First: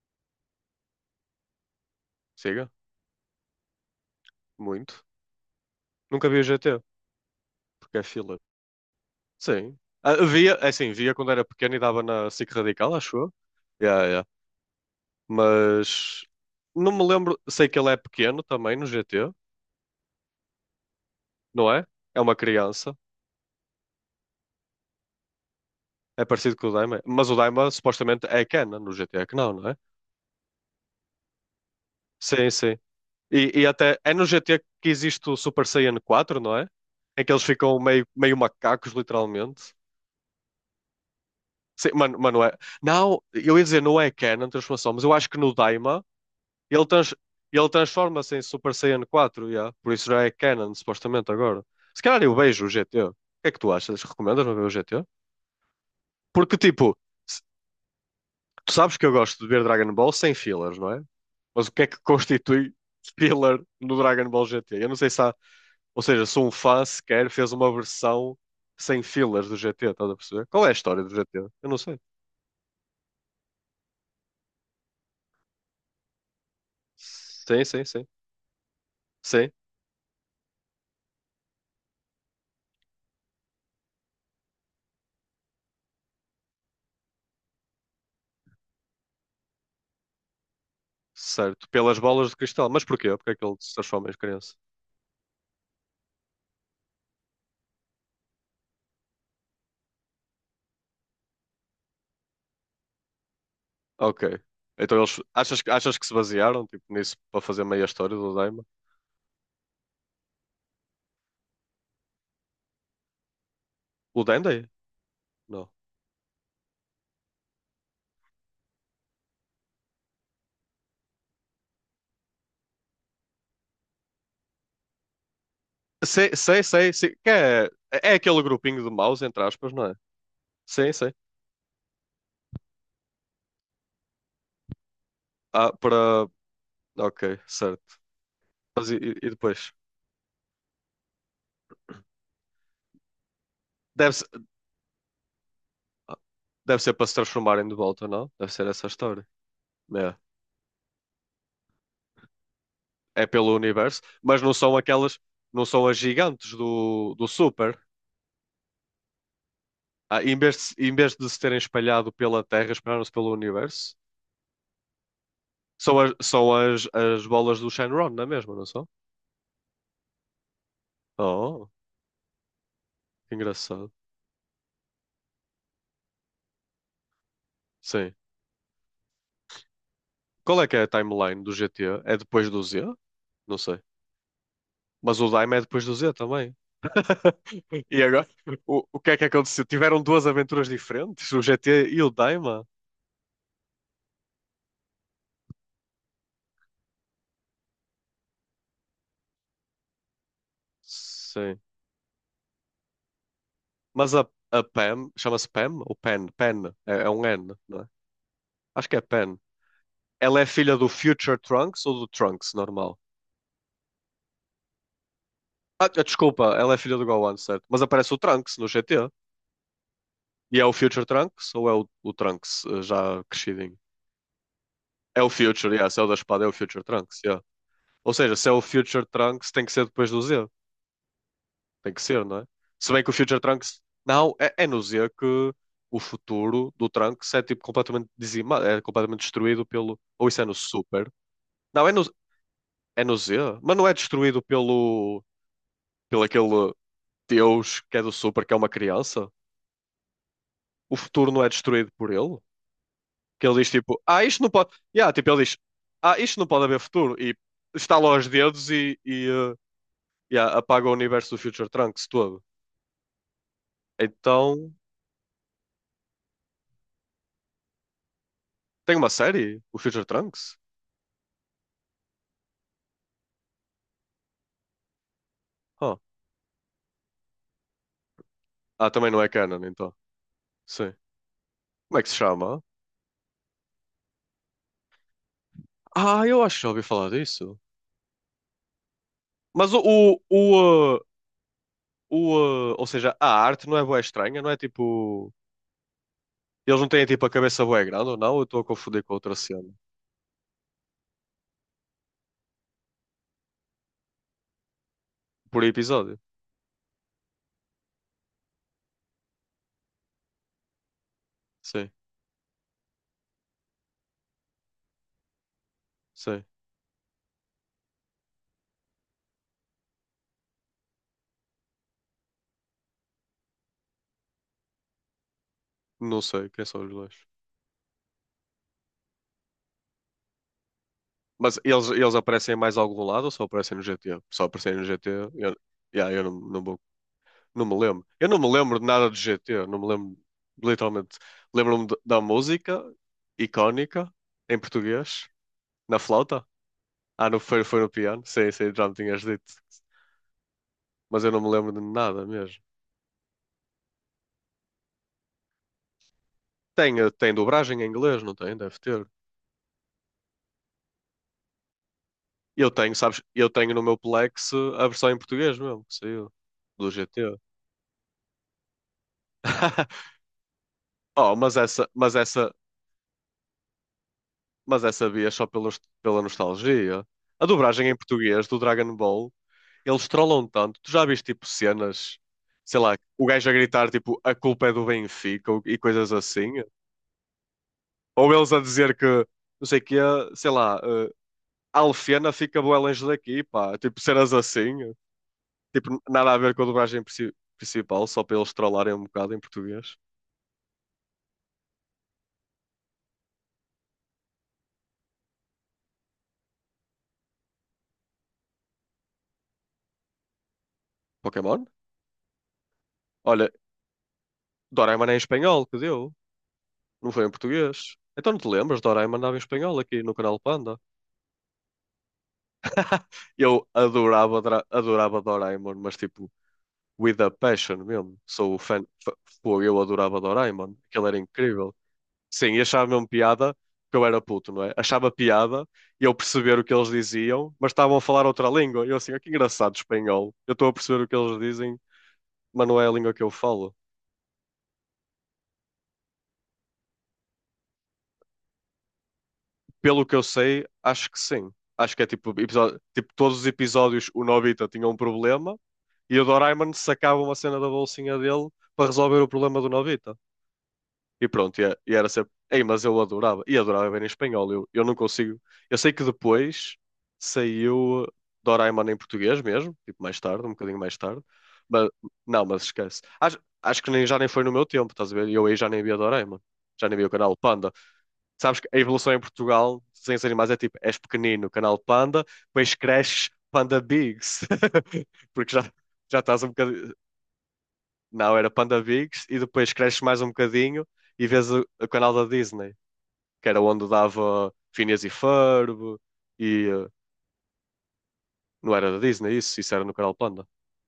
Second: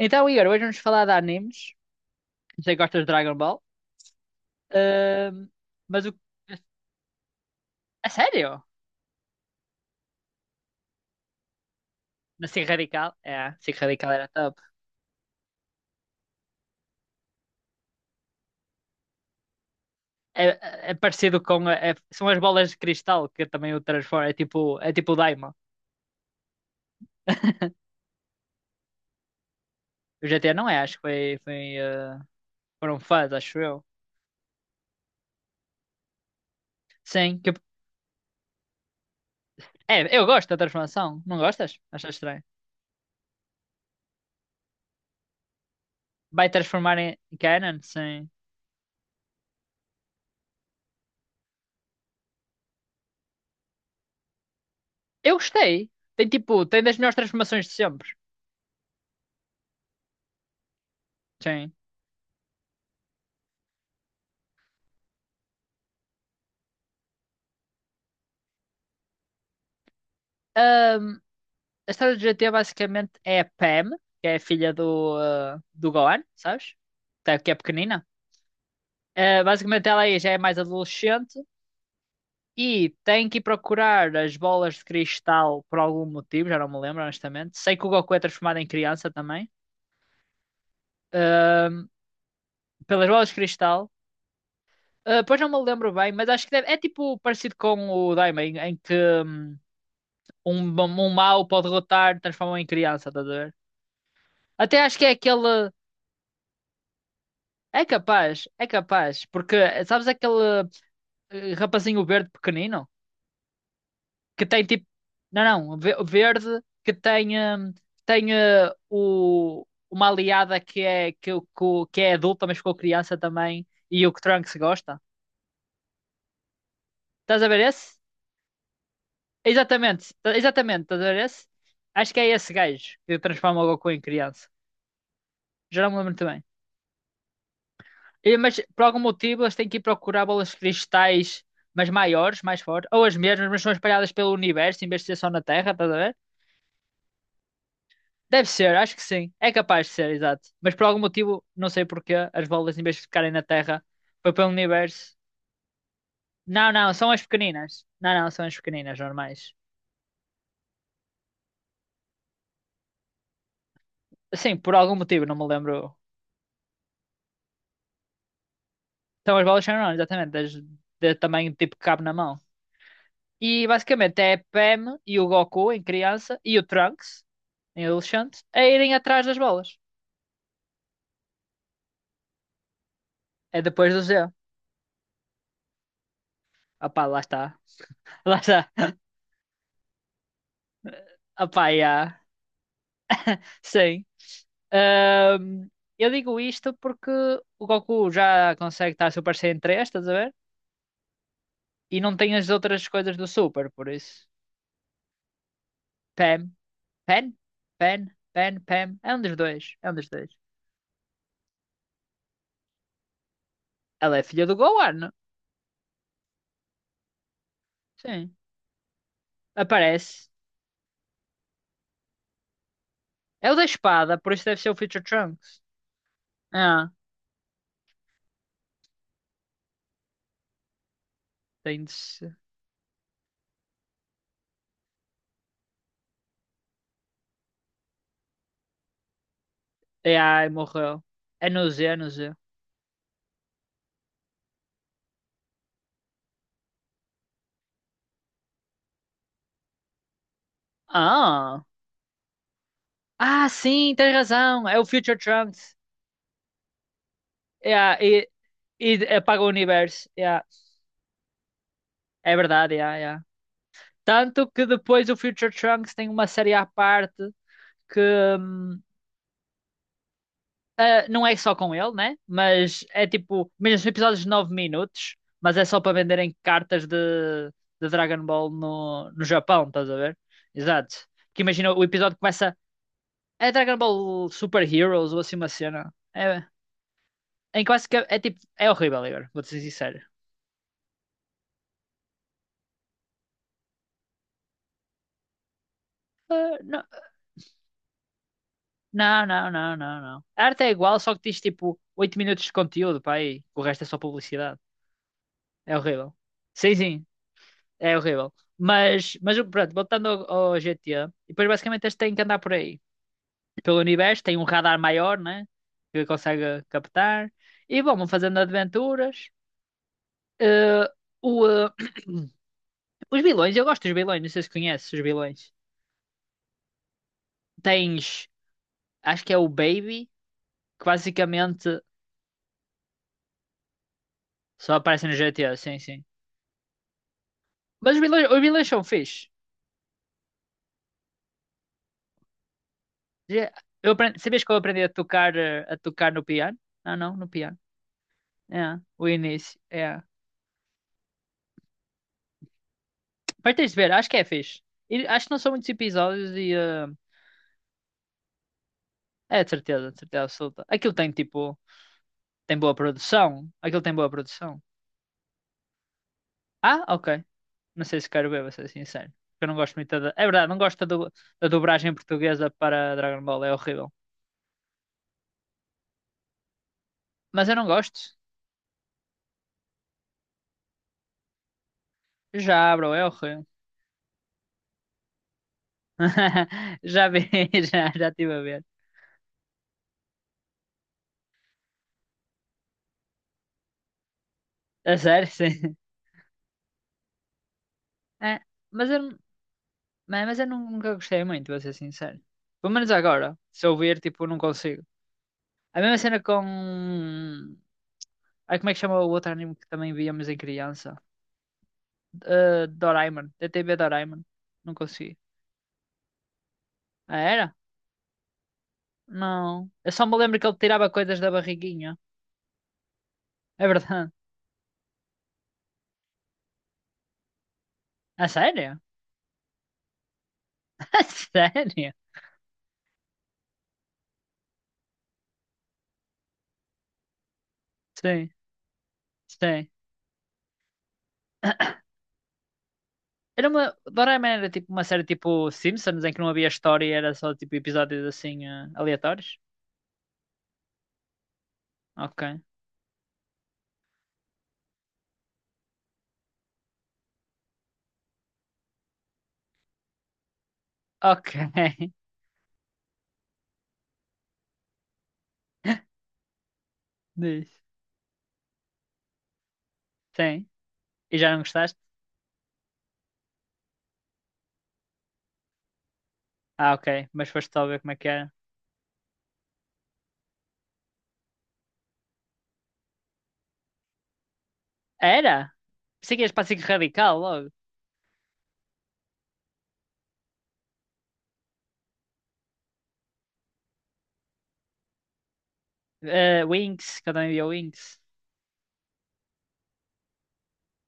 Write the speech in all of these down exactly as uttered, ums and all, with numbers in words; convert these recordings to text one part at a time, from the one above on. Então, Igor, hoje vamos falar de animes. Não Siga, sei que gostas de Dragon Ball. muito. Ahm, mas o. Nunca vi o G T, porque é A filler. sério? Sim. Ah, via, é assim, via quando era pequeno e dava na Na SIC Cinco Radical, Radical? acho eu. É, Cinco Yeah, Radical yeah. era top. Mas não me lembro. Sei que ele é pequeno também no G T, É, é- é parecido com. não a- é? é- É São uma as bolas de criança. cristal que também o transforma. É tipo, é tipo o Daima. É parecido com o Daima. Mas o Daima supostamente é Kena no G T, é que não, não é? O G T A não é, acho que foi, foi, eh, Sim, sim. foram fãs, E, acho e eu. até é no G T que existe o Super Saiyan Quatro, não é? Em que Sim, eles que, ficam meio, meio macacos, literalmente. é, eu gosto da transformação. Não gostas? Sim, Achas mano, estranho? mano, é. Não, eu ia dizer, não é Kena a transformação, mas eu acho que no Daima Vai ele, transformar trans- em ele Canon? Sim. transforma-se em Super Saiyan quatro, yeah. Por isso já é canon, supostamente, agora. Se calhar eu vejo o G T. O que é que tu achas? Recomendas-me ver o G T? Eu gostei. Tem Porque, tipo, tem tipo, das melhores se- transformações de sempre. tu sabes que eu gosto de ver Dragon Ball sem fillers, não é? Mas Sim. o que é que constitui filler no Dragon Ball G T? Eu não sei se há... Ou seja, se um fã sequer fez uma versão sem fillers do G T, estás a perceber? Qual é a história do G T? Eu não A sei. história do G T A basicamente é a Pam, que é a filha do, eh, do Gohan, sabes? Tá- Que é Sim, sim, pequenina. sim. Eh, Sim, Basicamente ela aí já é mais adolescente e tem que ir procurar as bolas de cristal por algum motivo, já não me lembro honestamente. Sei que o Goku é transformado em criança também. certo. Ahm, Pelas bolas de cristal. Mas Pelas porquê? bolas Porque de é que ele se cristal. transforma em criança? Ah, pois não me lembro bem, mas acho que deve- é tipo parecido com o Daima, em, em que hum, um, um mau pode derrotar, transforma em criança, estás a ver? Ok. Até acho Então que é eles achas, aquele. que- achas que se basearam tipo, nisso para fazer É meia história do capaz, Daima? é capaz, porque sabes aquele eh, rapazinho verde pequenino O que tem Dende? tipo, não, Não. não, ve- verde que tem hum, tem eh, o uma aliada que é que, o- que, o- que é adulta, mas ficou criança também e o que Trunks gosta. Sei, sei, sei, sei. Que Estás a ver é, esse? é aquele grupinho de maus, entre aspas, não é? Exatamente, tá- exatamente, Sim, estás a sim. ver esse? Acho que é esse gajo que transforma o Goku em criança. Ah, Já não me lembro muito para. bem. Ok, certo. E- Mas por Mas e, algum e- e motivo eles têm depois? que ir procurar bolas de cristais, mas maiores, mais fortes, ou as mesmas, mas são espalhadas Deve, se- pelo universo em vez de ser só na Terra, estás a ver? deve ser para se transformarem de volta, não? Deve Deve ser ser, essa a acho que história. sim. É capaz de ser, exato. Mas por algum motivo, não sei porquê, as bolas em vez de É, é ficarem na pelo Terra, universo, foi mas pelo não são universo. aquelas, não são as gigantes Não, não, são do, as do Super. pequeninas. Não, não, são as pequeninas, normais. Ah, em vez de, se- em vez de se terem espalhado pela Terra, espalharam-se pelo universo. Sim, por algum motivo, não me lembro. São as, são as, as bolas do Shenron, não é mesmo, não são? São as bolas são enormes, exatamente, das, de tamanho Oh, tipo que cabe na mão. que E engraçado. basicamente é a Pam e o Goku em criança e o Trunks em Sim. adolescente a irem atrás das bolas. Qual é que é a timeline do G T A? É depois do Z? Não É sei. depois do Z. Mas o Dime é depois do Z também. Opá, lá está. E agora, Lá está. o, o que é que aconteceu? Tiveram duas aventuras diferentes, o Opá, G T e o já. Daima? Sim. Ahm, eu digo isto porque o Goku já consegue estar Super Saiyan três, estás a ver? Sim. E não tem as outras coisas do Super, por Mas isso. a, a Pam, chama-se Pam? Ou Pen? Pam. Pen. É, é um Pen? N, não é? Pen? Pen? Acho que Pam. é É um dos Pen. dois. É um dos dois. Ela é filha do Future Trunks ou do Trunks normal? Ela é filha do Gohan. Ah, desculpa, ela é filha do Gohan, certo? Mas aparece o Sim. Trunks no G T. Aparece. E é o Future Trunks ou é o, o Trunks eh, já É o da crescidinho? espada, por isso deve ser o Future É o Trunks. Future, yeah, se é o da espada, é o Future É, Trunks, yeah. Ou seja, se é o Future Trunks, tem que ser depois do Z. tem de Tem que ser, ser. não é? Se bem que o Future Trunks. Não, é, é no Z que o futuro do Trunks é tipo completamente dizimado, é completamente destruído pelo. É, Ou isso é ai, no morreu. Super? É no Z, Não, é é no, no Z. é no Z, mas não é destruído pelo. pelo aquele Deus que é do Super, que é uma criança? O futuro não é Ah, destruído por ele? Que ah, ele diz sim, tipo, tens ah, isto não razão. pode. É o Yeah, Future tipo, ele diz, Trunks. ah, isto não pode haver futuro. E É, estala os e, dedos e e, e apaga o eh, universo. É, yeah, apaga o universo do Future Trunks é todo. verdade, é, é. Tanto que Então, depois o Future Trunks tem uma série à parte que hum, tem uma série? O Future Trunks? ah, não é só com ele, né? Mas é tipo, mesmo são episódios de nove minutos, mas é só para Oh. venderem cartas de, de Dragon Ball Ah, no, também não no é canon, Japão, estás então. a ver? Sim. Exato. Que imagina, o Como é que se episódio começa chama? É Dragon Ball Super Heroes ou assim uma cena. Ah, eu É, acho que já ouvi falar disso. em que basicamente é tipo. É horrível, Igor, vou-te ser Mas o, sincero. o, o, eh, o, eh, ou seja, a arte não é bué estranha, não é tipo. Ah, Eles não, não têm tipo a cabeça bué grande ou não? Eu estou a confundir com não, outra não, cena. não, não, não. A arte é igual, só que tens tipo oito minutos de conteúdo, pá, aí. O resto é só publicidade. Por É horrível. episódio. Sim, sim, é horrível. Mas, mas pronto, voltando ao, ao G T A, e depois basicamente Sim, eles têm que andar por aí. Pelo universo, tem um radar maior, né? Que sim. consegue captar. E bom, vão fazendo aventuras. Eh, o, eh, Os vilões, eu gosto dos vilões, não sei se conheces os vilões. Não sei quem são os dois. Tens, acho que é o Baby, que Mas basicamente eles, eles aparecem em mais algum lado ou só aparecem no G T? Só só aparecem no aparece G T. no G Eu, GTA, sim, sim. Yeah, eu não, não, vou- não me Mas os lembro. vilões, Eu não os me vilões lembro são de nada de fixe. G T. Não me lembro, literalmente. Lembro-me de- da música Já- Eu icónica aprendi, sabias que eu em aprendi a português, tocar, eh, a na tocar no flauta. piano? Ah, não, no Ah, no, piano. foi, foi no piano. Sim, sim, É, já me o tinhas dito. início, é. Mas eu não me lembro de nada mesmo. Mas tens de ver, acho que é fixe. E acho que não são muitos episódios e... eh, Tem, eh, tem dobragem em inglês, não tem? Deve ter. É, de certeza, de certeza absoluta. Aquilo tem, tipo, tem, Eu boa tenho, sabes? produção. Eu tenho Aquilo no tem meu boa Plex eh, produção. a versão em português mesmo, que saiu Ah, do ok. G T. Não sei se quero ver, vou ser sincero. Porque eu não gosto muito da. É verdade, não gosto da, du- Oh, da mas essa, dublagem mas portuguesa essa, para Dragon Ball, é horrível. Mas essa via é só pelos, pela nostalgia. A Mas eu não dublagem em gosto. português do Dragon Ball, eles trollam tanto. Tu já viste tipo cenas, Já, sei bro, lá, é o horrível. gajo a gritar tipo a culpa é do Benfica ou- e coisas assim? Já vi, já, já Ou estive a eles a ver. dizer que, não sei o quê, sei lá, eh, a Alfena fica bué longe daqui, pá. Tipo cenas assim. A sério, sim. Tipo, nada a ver com a dublagem princi- principal, só para É, eles mas trollarem eu, um não- bocado em português. é, mas eu nun- nunca gostei muito, vou ser sincero. Pelo menos agora, se eu ver, tipo, não consigo. A mesma cena com. Ai, como é que chama o outro anime que também víamos em criança? Pokémon? Eh, Doraemon. Olha, D T V Doraemon. Não Doraemon é em consegui. espanhol que deu, não Ah, foi em era? português. Então não te lembras, Doraemon andava em Não. espanhol Eu aqui só no me lembro canal que ele Panda. tirava coisas da barriguinha. É Eu verdade. adorava, Dra- adorava Doraemon, mas tipo, with a passion mesmo. A Sou o sério? fã, fã- Pô, eu adorava Doraemon, A aquilo era incrível. sério? Sim, e achava mesmo piada, porque eu era puto, não é? Achava piada e eu perceber o que eles diziam, mas estavam a falar Sim, outra língua. E eu assim, "Ah, que sim. engraçado espanhol. Eu estou a perceber o que eles dizem, mas não é a língua que eu Era falo." uma. Doraemon era tipo uma série tipo Simpsons em que não havia história e era só tipo episódios assim eh, aleatórios? Pelo que eu sei, acho que sim. Acho que é Ok. tipo, episódio, tipo todos os episódios o Nobita tinha um problema e o Doraemon sacava uma cena da bolsinha dele para resolver o problema do Nobita. E Ok. pronto, e, é- e era sempre. Ei, mas eu adorava. E adorava ver em espanhol. Eu, eu não consigo. Eu sei que depois Diz. saiu Doraemon em português mesmo, tipo mais tarde, Sim. um bocadinho mais E tarde. já não gostaste? Mas não, mas esquece. Acho, acho que nem, já nem foi no meu tempo, estás a ver? Eu aí já nem via Doraemon. Ah, ok. Já nem via o Mas canal foste só Panda. ver como é que era. Sabes que a evolução em Portugal, desenhos animais, é tipo: és pequenino, canal Panda, depois cresces, Panda Bigs. Era? Porque já, Pensei já que ias estás para um a bocadinho. Radical logo. Não, era PandaVigs e depois cresces mais um bocadinho e vês o, o canal da Disney, que era onde dava Phineas e Ferb Eh, e eh, Winx, que eu também via Winx. não era da Disney isso, isso era no canal Panda.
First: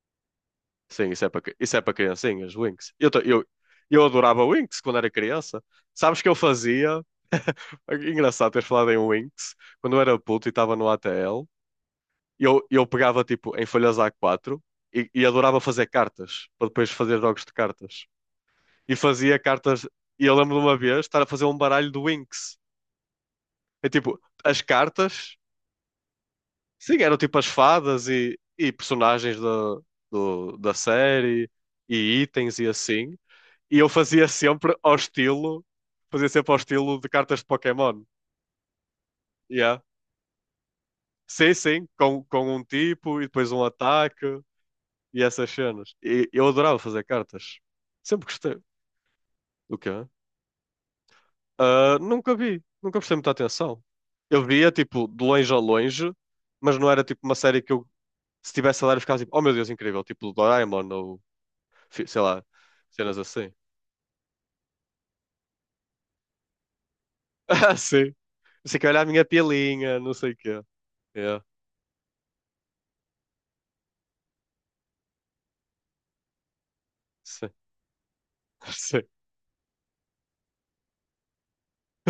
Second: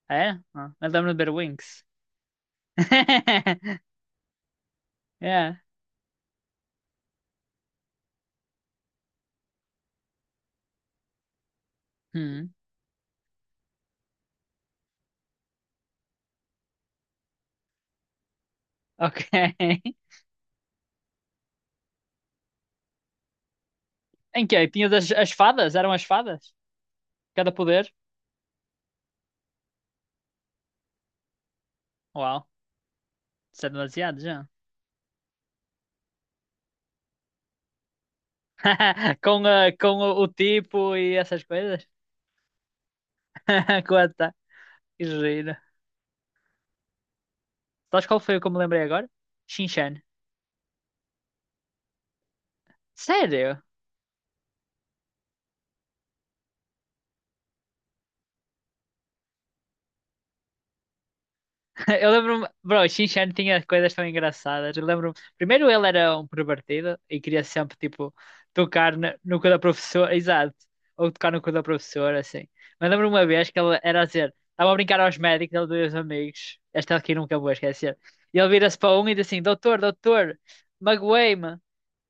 Ah, é? Ah, eu Sim, lembro de isso é ver para cri- isso é Winx. para criancinhas, Winx. Eu, ta- eu, eu adorava Winx quando era Yeah. criança. Sabes que eu fazia? Engraçado teres falado em Winx. Quando eu era puto e estava no A T L, Hum, eu, eu pegava tipo em folhas A quatro e, e adorava fazer cartas, para depois fazer jogos de cartas. E ok. fazia cartas. E eu lembro de uma vez estar a fazer um baralho do Winx. É tipo, Em que as é? Tinhas as, as cartas, fadas? Eram as fadas? sim, eram tipo as Cada poder? fadas e, e personagens da, do- da série e Uau, itens e assim. isso é E eu demasiado fazia já. sempre ao estilo, fazia sempre ao estilo de cartas de Pokémon. Com, ah, Yeah. com o, o tipo e essas Sim, coisas? sim, com, com um tipo e depois um ataque Quanta, que e essas giro. cenas. E eu adorava fazer cartas. Sabes qual Sempre foi o que eu gostei. me lembrei agora? O Shinchan. quê? Ah, nunca vi, nunca prestei muita Sério? atenção. Eu via, tipo, de longe a longe, mas não era, tipo, uma série que eu, se estivesse a dar, eu ficava tipo, oh meu Deus, incrível, tipo, Doraemon ou, fi- Eu sei lá, lembro-me, bro, o Shin cenas Chan assim. tinha coisas tão engraçadas. Eu lembro, primeiro ele era um pervertido e queria sempre Ah, sim. tipo Não sei que tocar olha a no, minha no cu da pilinha, não professora, sei o exato, quê. ou tocar no Yeah, cu da professora, assim. Mas lembro uma vez que ele era a dizer, estava a brincar aos médicos, ele dois amigos, esta aqui nunca vou sim, esquecer. E ele vira-se para sim. um e diz assim: Doutor, doutor, magoei-me.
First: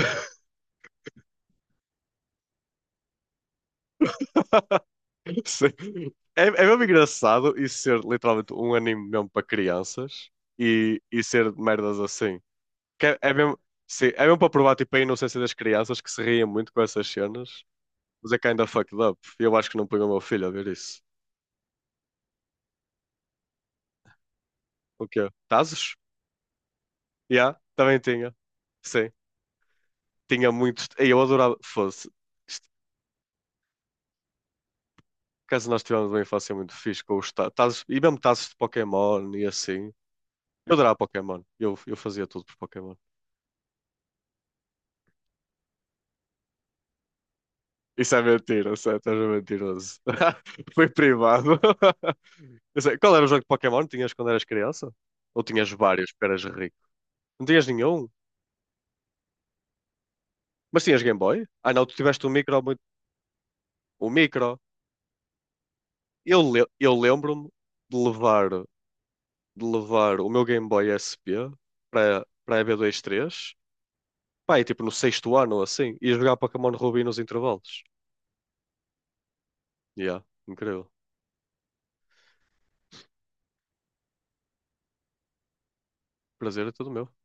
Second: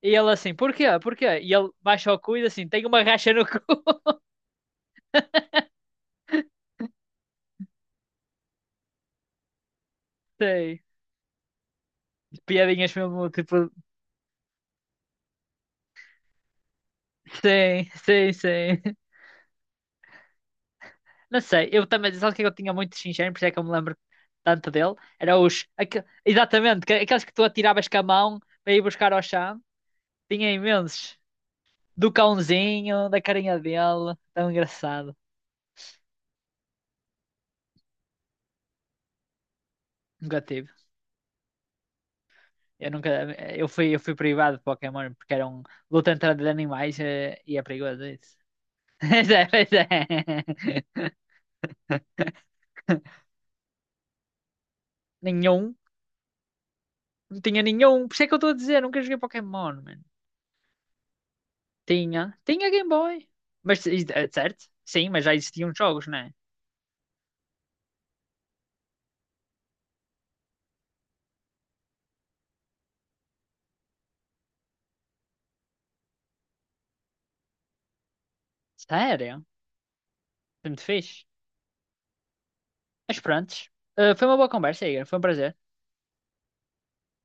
E ele assim: Porquê? Porquê? E ele baixa o cu e diz assim: Tenho uma racha no cu. Sim. É, é mesmo engraçado isso ser literalmente um anime mesmo para crianças Sim, e, e ser merdas assim. piadinhas Que é, mesmo, é mesmo, tipo, sim, é mesmo para provar tipo, a inocência das crianças que se riem muito com essas cenas. sim, sim, Mas é kinda sim. fucked up. E Eu acho que não ponho o meu filho a ver isso. Não sei, eu também, sabe o que é que eu tinha muito de Shin Chan, por isso é que eu me lembro tanto dele? O quê? Era os, Tazos? aque- exatamente, que- aqueles que tu Yeah, atiravas com também a tinha. mão para ir Sim, buscar ao chão. Tinha tinha muitos. Ei, imensos. Eu adorava. Fosse. Do Isto- cãozinho, da carinha dele, tão engraçado. Caso nós tivemos uma infância muito fixe com os ta- tazos. E mesmo tazos de Pokémon e assim. Nunca tive. Eu adorava Pokémon. Eu, eu fazia tudo por Eu Pokémon. nunca, eu fui, eu fui privado de Pokémon porque era um luta entre animais eh, e é perigoso Isso é isso. mentira, sério, estás a Pois é, pois é. mentiroso. Foi privado. Eu sei, Qual era o jogo de Pokémon que tinhas quando eras criança? Ou tinhas Nenhum. vários, porque eras rico? Não Não tinha tinhas nenhum. nenhum? Por isso é que eu estou a dizer, nunca joguei Pokémon, mano. Mas tinhas Game Boy? Ah, não, tu tiveste um Tinha. micro Tinha muito. Game Boy. Mas, is- O é micro. certo? Sim, mas já existiam jogos, não é? Eu, le- eu lembro-me de levar, de levar o meu Game Boy S P para para a E B dois três, pá, e tipo no sexto ano ou assim, e jogar Pokémon Ruby nos intervalos. Sério? Yeah, Foi muito incrível. fixe. Mas pronto. foi uma boa conversa, Igor. Foi um prazer. Prazer é todo meu.